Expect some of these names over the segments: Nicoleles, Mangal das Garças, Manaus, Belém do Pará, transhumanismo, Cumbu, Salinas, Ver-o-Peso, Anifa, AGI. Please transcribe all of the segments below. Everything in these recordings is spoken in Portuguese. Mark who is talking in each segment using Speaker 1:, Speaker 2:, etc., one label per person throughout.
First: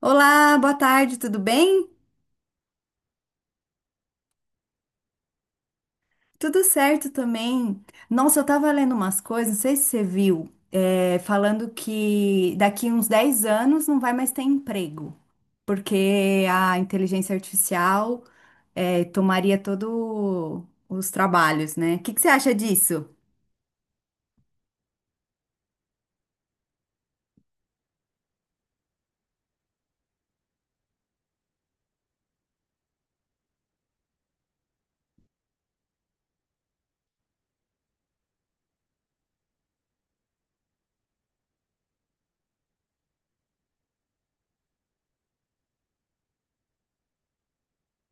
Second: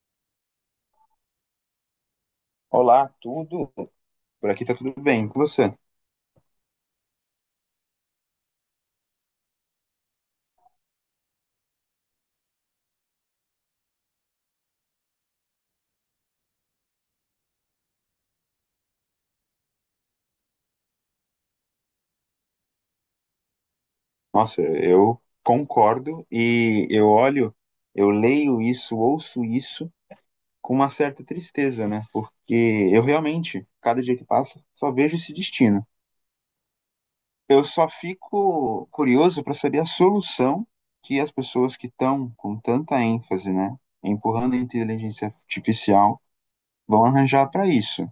Speaker 1: Olá, boa tarde, tudo bem?
Speaker 2: Olá, tudo? Por aqui tá tudo bem com você?
Speaker 1: Tudo certo também. Nossa, eu tava lendo umas coisas, não sei se você viu, falando que daqui uns 10 anos não vai mais ter emprego, porque a inteligência artificial, tomaria todos os trabalhos, né? O que que você acha disso?
Speaker 2: Nossa, eu concordo e eu leio isso, ouço isso com uma certa tristeza, né? Porque eu realmente, cada dia que passa, só vejo esse destino. Eu só fico curioso para saber a solução que as pessoas que estão com tanta ênfase, né, empurrando a inteligência artificial vão arranjar para isso.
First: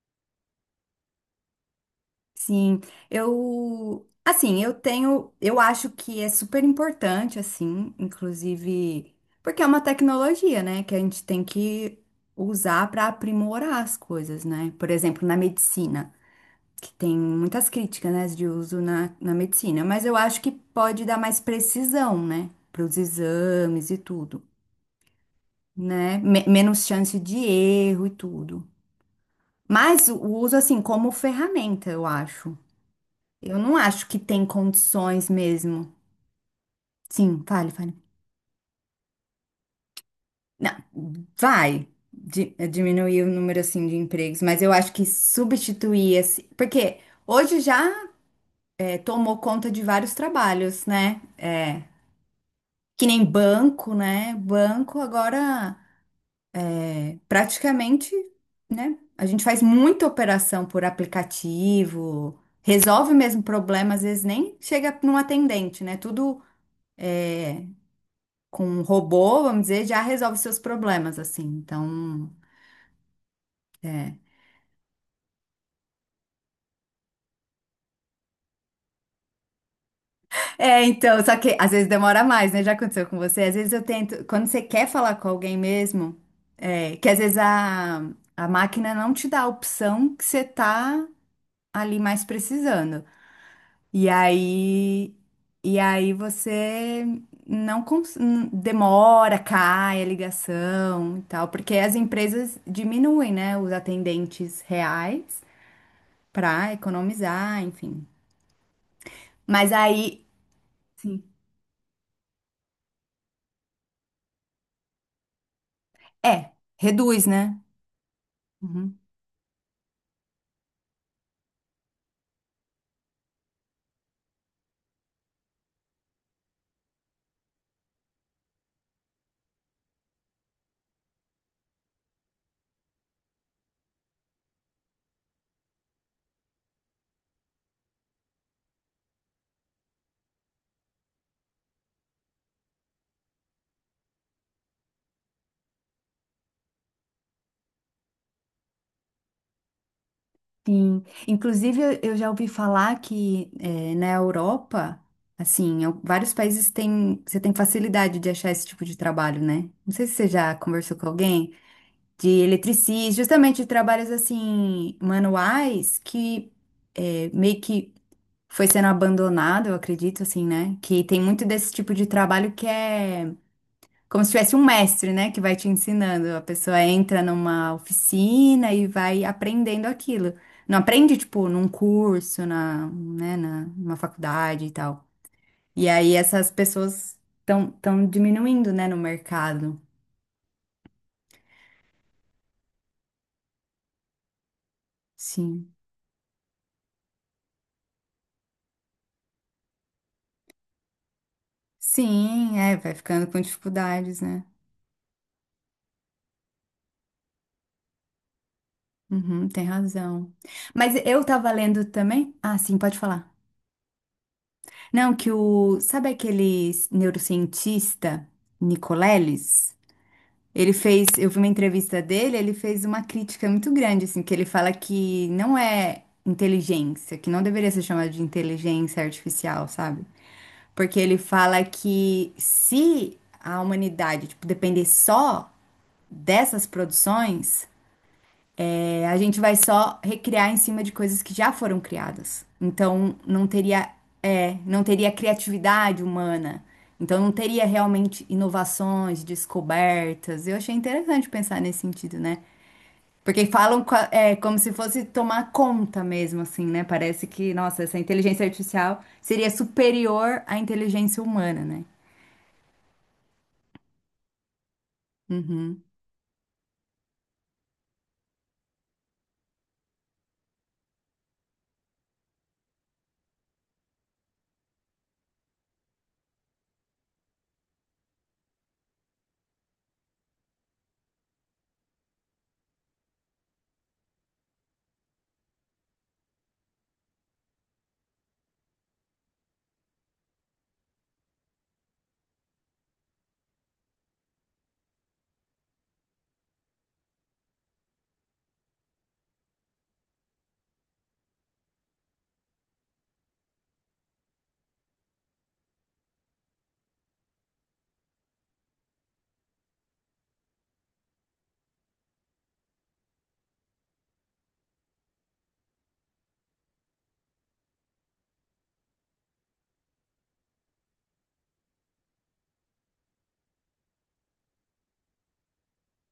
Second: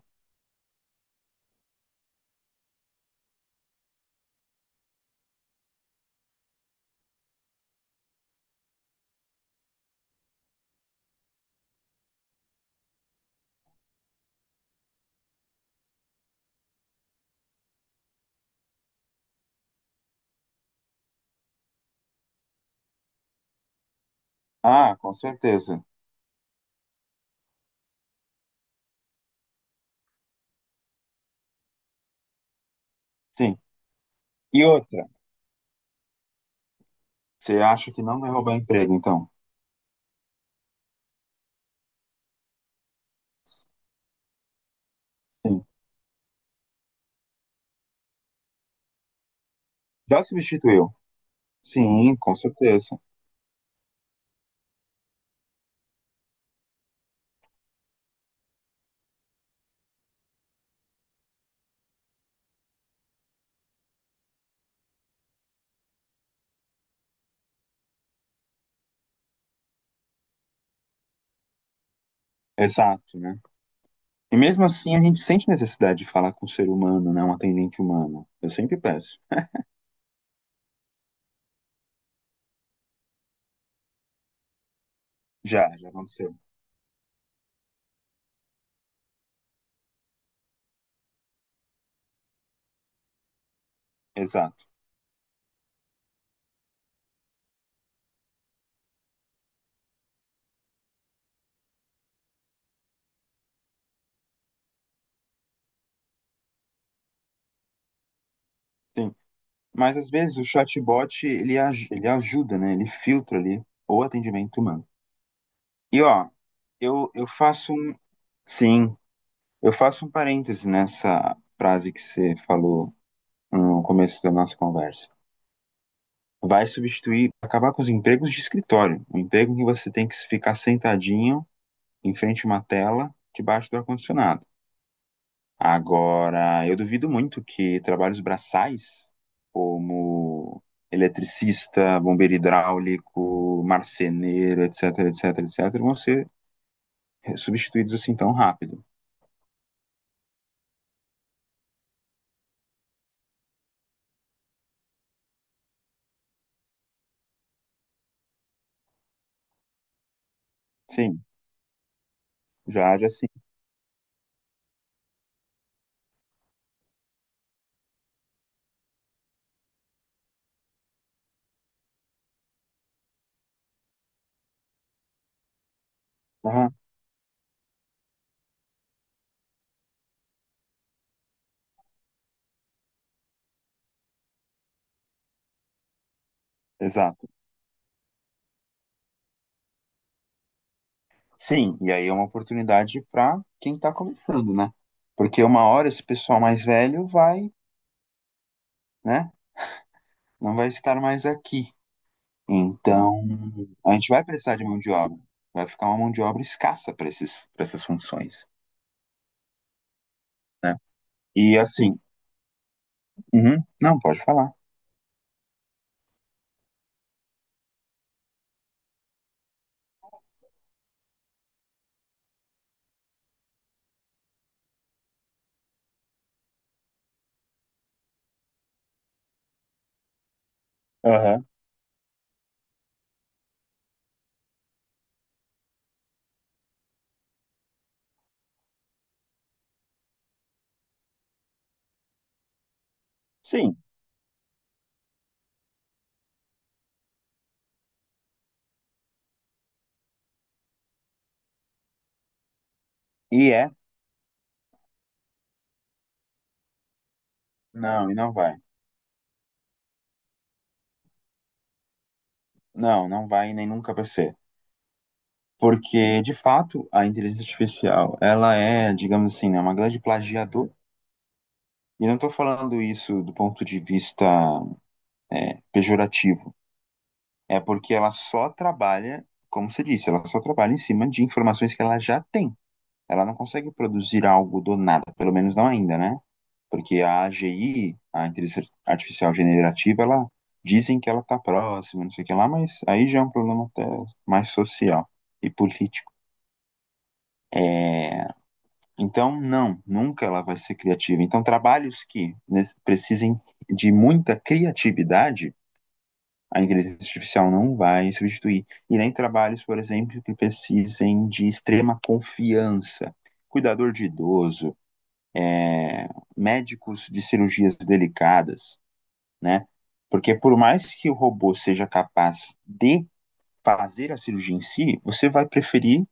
Speaker 1: Sim, eu, assim, eu acho que é super importante, assim, inclusive, porque é uma tecnologia, né, que a gente tem que usar para aprimorar as coisas, né? Por exemplo, na medicina, que tem muitas críticas, né, de uso na medicina, mas eu acho que pode dar mais precisão, né, para os exames e tudo,
Speaker 2: Ah, com certeza.
Speaker 1: né? Menos chance de erro e tudo. Mas o uso, assim, como ferramenta, eu acho.
Speaker 2: Sim.
Speaker 1: Eu não acho que tem
Speaker 2: E outra,
Speaker 1: condições mesmo. Sim,
Speaker 2: você
Speaker 1: fale,
Speaker 2: acha
Speaker 1: fale.
Speaker 2: que não vai roubar emprego, então?
Speaker 1: Não, vai diminuir o número assim de empregos, mas eu acho que substituir esse, porque hoje já é, tomou conta de vários
Speaker 2: Já
Speaker 1: trabalhos,
Speaker 2: substituiu.
Speaker 1: né? É,
Speaker 2: Sim, com certeza.
Speaker 1: que nem banco, né? Banco agora é, praticamente, né? A gente faz muita operação por aplicativo, resolve mesmo problema, às vezes nem chega num atendente, né? Tudo é, com um robô, vamos dizer, já resolve seus problemas, assim. Então,
Speaker 2: Exato, né?
Speaker 1: é.
Speaker 2: E mesmo assim a gente sente necessidade de falar com um ser humano, né? Um atendente humano. Eu sempre peço.
Speaker 1: É, então, só que às vezes demora mais, né? Já aconteceu com você. Às vezes eu tento, quando você quer falar com alguém
Speaker 2: Já, já
Speaker 1: mesmo,
Speaker 2: aconteceu.
Speaker 1: é, que às vezes a máquina não te dá a opção que você tá ali mais precisando. E
Speaker 2: Exato.
Speaker 1: aí, e aí você não cons- n- demora, cai a ligação e tal, porque as empresas diminuem, né, os atendentes reais, pra economizar, enfim.
Speaker 2: Sim.
Speaker 1: Mas
Speaker 2: Mas às
Speaker 1: aí,
Speaker 2: vezes o
Speaker 1: sim,
Speaker 2: chatbot, ele, ele ajuda, né? Ele filtra ali o atendimento humano. E ó,
Speaker 1: é,
Speaker 2: eu,
Speaker 1: reduz,
Speaker 2: eu
Speaker 1: né?
Speaker 2: faço um. Sim,
Speaker 1: Uhum.
Speaker 2: eu faço um parêntese nessa frase que você falou no começo da nossa conversa. Vai substituir, acabar com os empregos de escritório. O emprego em que você tem que ficar sentadinho em frente a uma tela debaixo do ar-condicionado. Agora, eu duvido muito que trabalhos braçais, como eletricista, bombeiro hidráulico, marceneiro, etc, etc, etc, vão ser substituídos assim tão rápido.
Speaker 1: Sim. Inclusive, eu já ouvi falar que é, na Europa, assim, vários países têm, você tem facilidade de achar esse tipo de trabalho, né? Não sei se você já conversou com
Speaker 2: Sim,
Speaker 1: alguém de
Speaker 2: já age
Speaker 1: eletricista,
Speaker 2: assim.
Speaker 1: justamente de trabalhos assim manuais que é, meio que foi sendo abandonado, eu acredito, assim, né? Que tem muito desse tipo de trabalho que é como se tivesse um mestre, né, que vai te ensinando. A
Speaker 2: Aham,
Speaker 1: pessoa entra numa oficina e vai aprendendo aquilo. Não aprende, tipo, num curso, numa faculdade e tal. E aí essas pessoas
Speaker 2: exato.
Speaker 1: estão diminuindo, né, no mercado.
Speaker 2: Sim, e aí é uma oportunidade para quem está começando, né? Porque uma
Speaker 1: Sim.
Speaker 2: hora esse pessoal mais velho vai, né? Não vai estar mais aqui.
Speaker 1: Sim, é, vai
Speaker 2: Então,
Speaker 1: ficando com
Speaker 2: a gente
Speaker 1: dificuldades,
Speaker 2: vai
Speaker 1: né?
Speaker 2: precisar de mão de obra. Vai ficar uma mão de obra escassa para esses, para essas funções,
Speaker 1: Uhum, tem razão.
Speaker 2: né?
Speaker 1: Mas eu tava
Speaker 2: E
Speaker 1: lendo
Speaker 2: assim,
Speaker 1: também. Ah, sim, pode falar.
Speaker 2: uhum, não, pode falar.
Speaker 1: Não, que o. Sabe aquele neurocientista, Nicoleles? Ele fez, eu vi uma entrevista dele, ele fez uma crítica muito grande, assim, que ele fala que não é inteligência, que não deveria ser chamado de inteligência artificial, sabe? Porque ele
Speaker 2: Aham.
Speaker 1: fala que se a humanidade, tipo, depender só dessas produções, a gente vai só recriar em cima de coisas que já foram criadas. Então não
Speaker 2: Sim.
Speaker 1: teria, não teria criatividade humana. Então não teria realmente inovações, descobertas. Eu achei interessante pensar nesse sentido, né? Porque
Speaker 2: E é?
Speaker 1: como se fosse tomar conta mesmo, assim, né? Parece que, nossa, essa
Speaker 2: Não, e não
Speaker 1: inteligência
Speaker 2: vai.
Speaker 1: artificial seria superior à inteligência humana, né?
Speaker 2: Não, não vai e nem nunca vai ser. Porque, de fato, a inteligência artificial, ela é, digamos assim, né, uma grande plagiadora. E não estou falando isso do ponto de vista pejorativo. É porque ela só trabalha, como você disse, ela só trabalha em cima de informações que ela já tem. Ela não consegue produzir algo do nada, pelo menos não ainda, né? Porque a AGI, a inteligência artificial generativa, ela dizem que ela está próxima, não sei o que lá, mas aí já é um problema até mais social e político. É, então, não, nunca ela vai ser criativa. Então, trabalhos que precisem de muita criatividade, a inteligência artificial não vai substituir. E nem trabalhos, por exemplo, que precisem de extrema confiança. Cuidador de idoso, é, médicos de cirurgias delicadas, né? Porque por mais que o robô seja capaz de fazer a cirurgia em si, você vai preferir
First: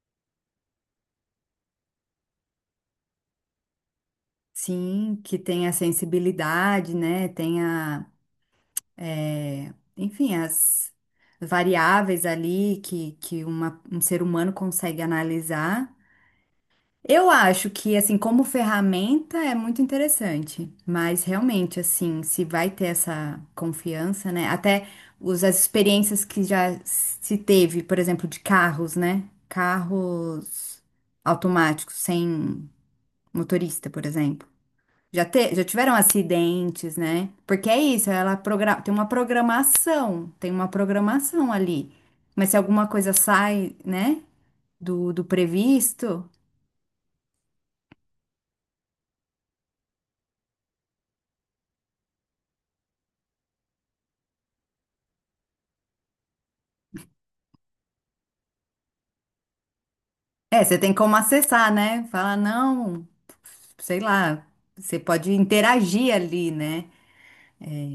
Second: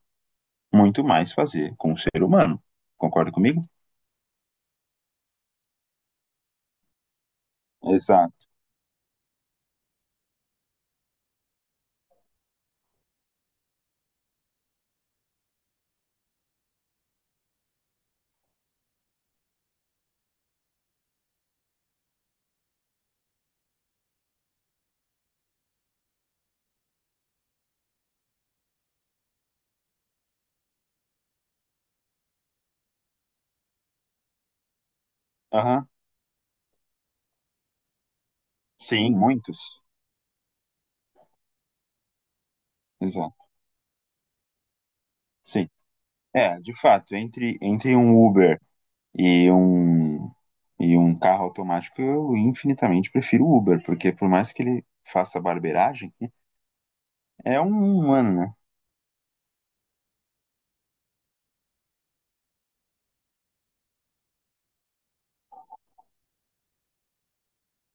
Speaker 2: muito mais fazer com o ser humano. Concorda comigo?
Speaker 1: Sim, que tem a sensibilidade, né? Tem a,
Speaker 2: Exato.
Speaker 1: enfim, as variáveis ali que, um ser humano consegue analisar. Eu acho que, assim, como ferramenta é muito interessante, mas realmente, assim, se vai ter essa confiança, né? As experiências que já se teve, por exemplo, de carros, né? Carros automáticos, sem motorista, por exemplo. Já
Speaker 2: Aham.
Speaker 1: tiveram acidentes, né? Porque é isso,
Speaker 2: Sim, muitos.
Speaker 1: tem uma programação ali. Mas se alguma coisa
Speaker 2: Exato.
Speaker 1: sai, né, do
Speaker 2: Sim.
Speaker 1: previsto,
Speaker 2: É, de fato, entre um Uber e um, e um carro automático, eu infinitamente prefiro o Uber, porque por mais que ele faça barbeiragem, é um humano, né?
Speaker 1: é, você tem como acessar, né? Falar, não, sei lá, você pode interagir ali, né?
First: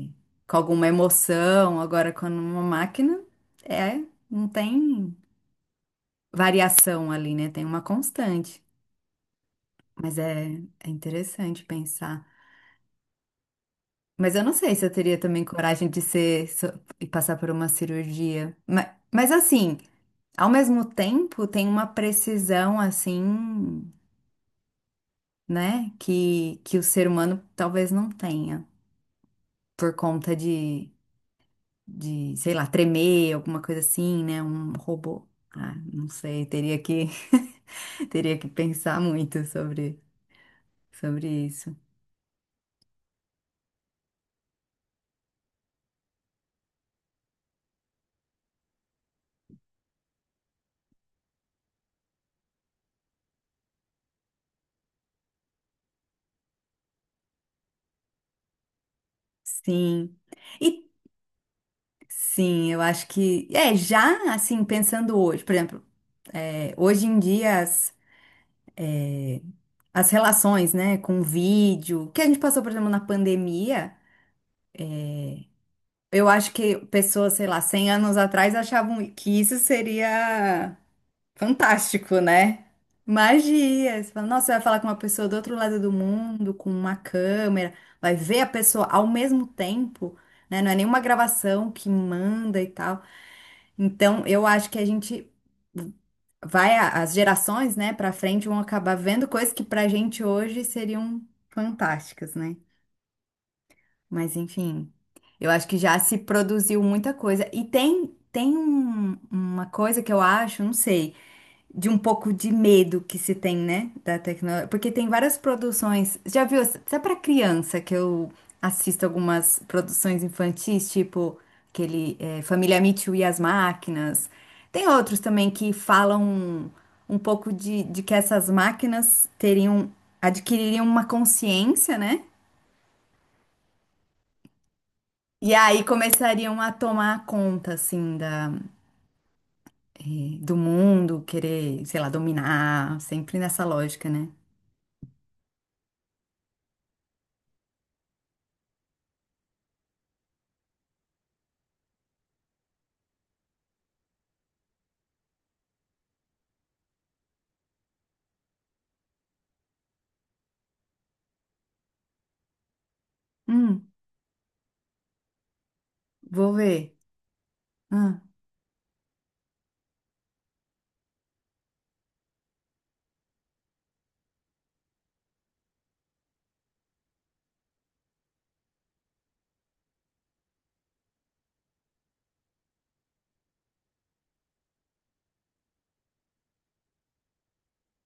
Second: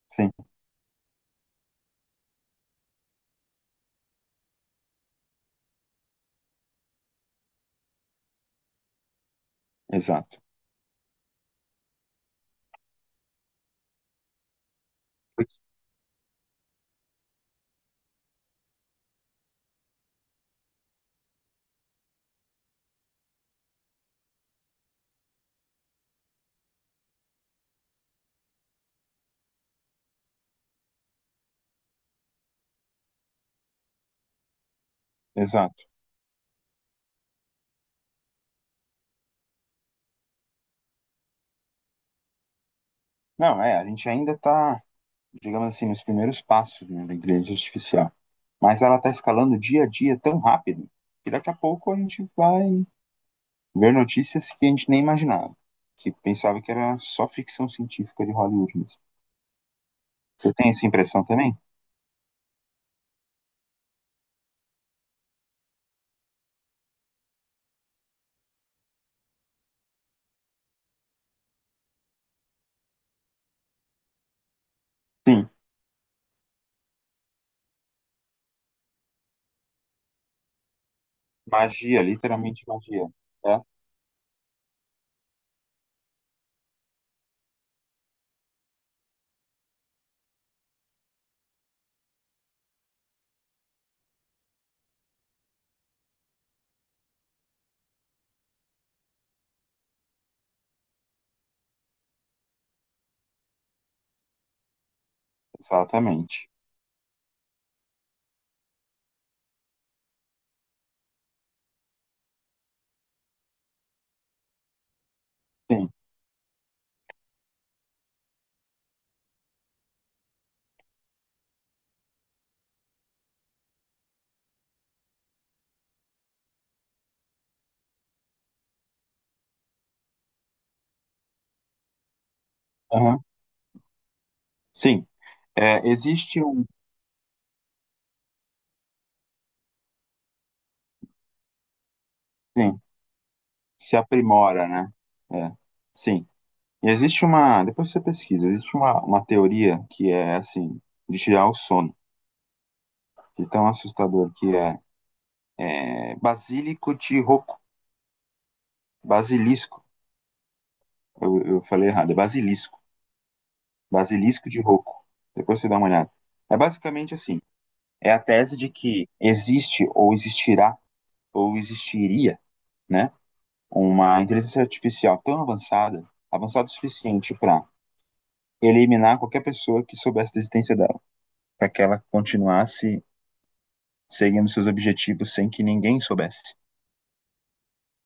Speaker 2: Sim,
Speaker 1: Com alguma emoção. Agora, quando uma máquina, é, não tem variação ali, né? Tem uma constante. Mas
Speaker 2: exato.
Speaker 1: é, é interessante pensar. Mas eu não sei se eu teria também coragem de ser e passar por uma cirurgia. Mas assim, ao mesmo tempo, tem uma precisão assim, né, que o ser humano talvez não tenha por conta de, sei lá, tremer, alguma coisa assim, né, um robô. Ah,
Speaker 2: Exato.
Speaker 1: não sei, teria que teria que pensar muito sobre, sobre isso.
Speaker 2: Não, é, a gente ainda está, digamos assim, nos primeiros passos, né, da inteligência artificial. Mas ela está escalando dia a dia tão rápido que daqui a pouco a gente vai ver notícias que a gente nem imaginava, que pensava que era só ficção científica de Hollywood mesmo.
Speaker 1: Sim.
Speaker 2: Você tem essa
Speaker 1: E
Speaker 2: impressão também?
Speaker 1: sim, eu acho que. É, já assim, pensando hoje, por exemplo. É, hoje em dia, eh, as relações, né, com vídeo, que a gente passou, por exemplo, na pandemia,
Speaker 2: Sim.
Speaker 1: eu acho que pessoas, sei lá, 100 anos atrás achavam que isso seria
Speaker 2: Magia,
Speaker 1: fantástico,
Speaker 2: literalmente
Speaker 1: né?
Speaker 2: magia. É,
Speaker 1: Magia. Você fala, nossa, você vai falar com uma pessoa do outro lado do mundo, com uma câmera, vai ver a pessoa ao mesmo tempo, né? Não é nenhuma gravação que manda e tal. Então, eu acho que a gente vai, as gerações, né, para frente vão acabar vendo coisas que pra gente hoje seriam fantásticas, né? Mas enfim, eu acho que já se
Speaker 2: exatamente.
Speaker 1: produziu muita coisa. E tem uma coisa que eu acho, não sei de um pouco de medo que se tem, né, da tecnologia, porque tem várias
Speaker 2: Sim.
Speaker 1: produções. Já viu, até para criança que eu assisto algumas produções infantis, tipo aquele Família Mitchell e as Máquinas. Tem outros também que falam um pouco de que essas máquinas teriam adquiririam uma consciência, né?
Speaker 2: Aham. Sim.
Speaker 1: E aí
Speaker 2: É, existe
Speaker 1: começariam
Speaker 2: um.
Speaker 1: a tomar conta, assim, da, do mundo, querer, sei lá,
Speaker 2: Sim.
Speaker 1: dominar, sempre nessa
Speaker 2: Se
Speaker 1: lógica, né?
Speaker 2: aprimora, né? É. Sim. E existe uma, depois você pesquisa, existe uma teoria que é assim, de tirar o sono, de tão assustador que é, é basílico de roco, basilisco, eu falei errado, é basilisco,
Speaker 1: Hum.
Speaker 2: basilisco de roco, depois você dá uma olhada.
Speaker 1: Vou
Speaker 2: É
Speaker 1: ver.
Speaker 2: basicamente assim, é a
Speaker 1: Ah,
Speaker 2: tese de que existe ou existirá ou existiria, né, uma inteligência artificial tão avançada, avançada o suficiente para eliminar qualquer pessoa que soubesse da existência dela, para que ela continuasse seguindo seus objetivos sem que ninguém soubesse.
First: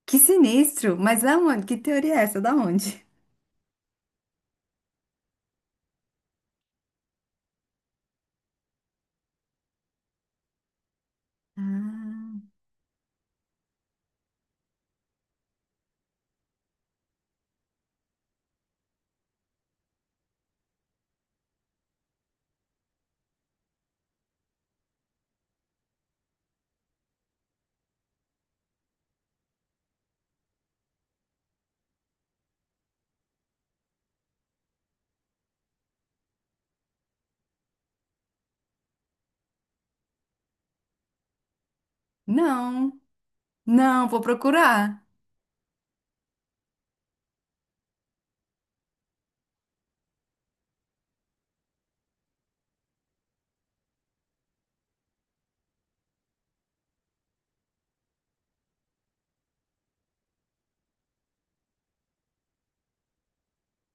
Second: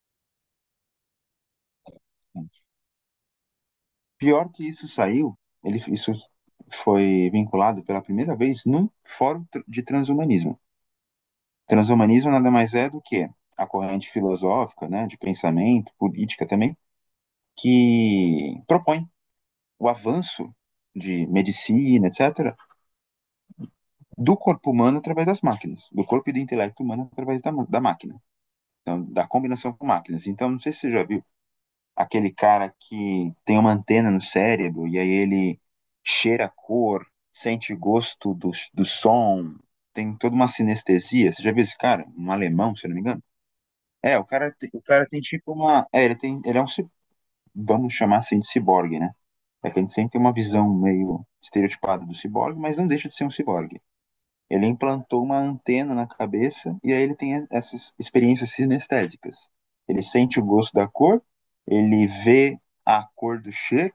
Speaker 1: que sinistro! Mas aonde? Que teoria é essa? Da onde?
Speaker 2: Pior que isso saiu, ele, isso foi vinculado pela primeira vez num fórum de transhumanismo. Transhumanismo
Speaker 1: Ah,
Speaker 2: nada mais é do que a corrente filosófica, né, de pensamento, política também, que propõe o avanço de medicina, etc., do corpo humano através das máquinas, do corpo e do intelecto humano através da máquina, então, da combinação com máquinas. Então, não sei se você já viu aquele cara que tem uma antena no cérebro e aí ele cheira a cor, sente gosto do som, tem toda uma sinestesia. Você já viu esse cara? Um alemão, se eu não
Speaker 1: não,
Speaker 2: me engano?
Speaker 1: não,
Speaker 2: É,
Speaker 1: vou
Speaker 2: o cara, te- o
Speaker 1: procurar.
Speaker 2: cara tem tipo uma. É, ele tem. Ele é um. Ci- Vamos chamar assim de ciborgue, né? É que a gente sempre tem uma visão meio estereotipada do ciborgue, mas não deixa de ser um ciborgue. Ele implantou uma antena na cabeça e aí ele tem essas experiências sinestésicas. Ele sente o gosto da cor, ele vê a cor do cheiro,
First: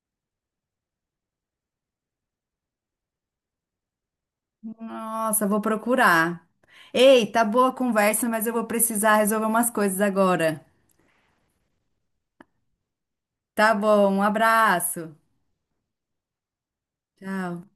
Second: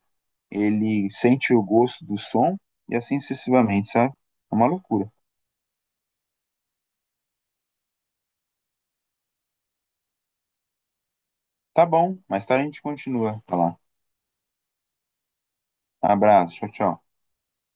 Speaker 2: ele sente o gosto do som e assim sucessivamente, sabe? É uma loucura.
Speaker 1: Nossa, vou procurar. Ei, tá boa a conversa, mas eu vou precisar resolver umas coisas agora.
Speaker 2: Tá bom, mais tarde a gente continua a
Speaker 1: Tá
Speaker 2: falar.
Speaker 1: bom, um abraço.
Speaker 2: Abraço, tchau, tchau.
Speaker 1: Tchau.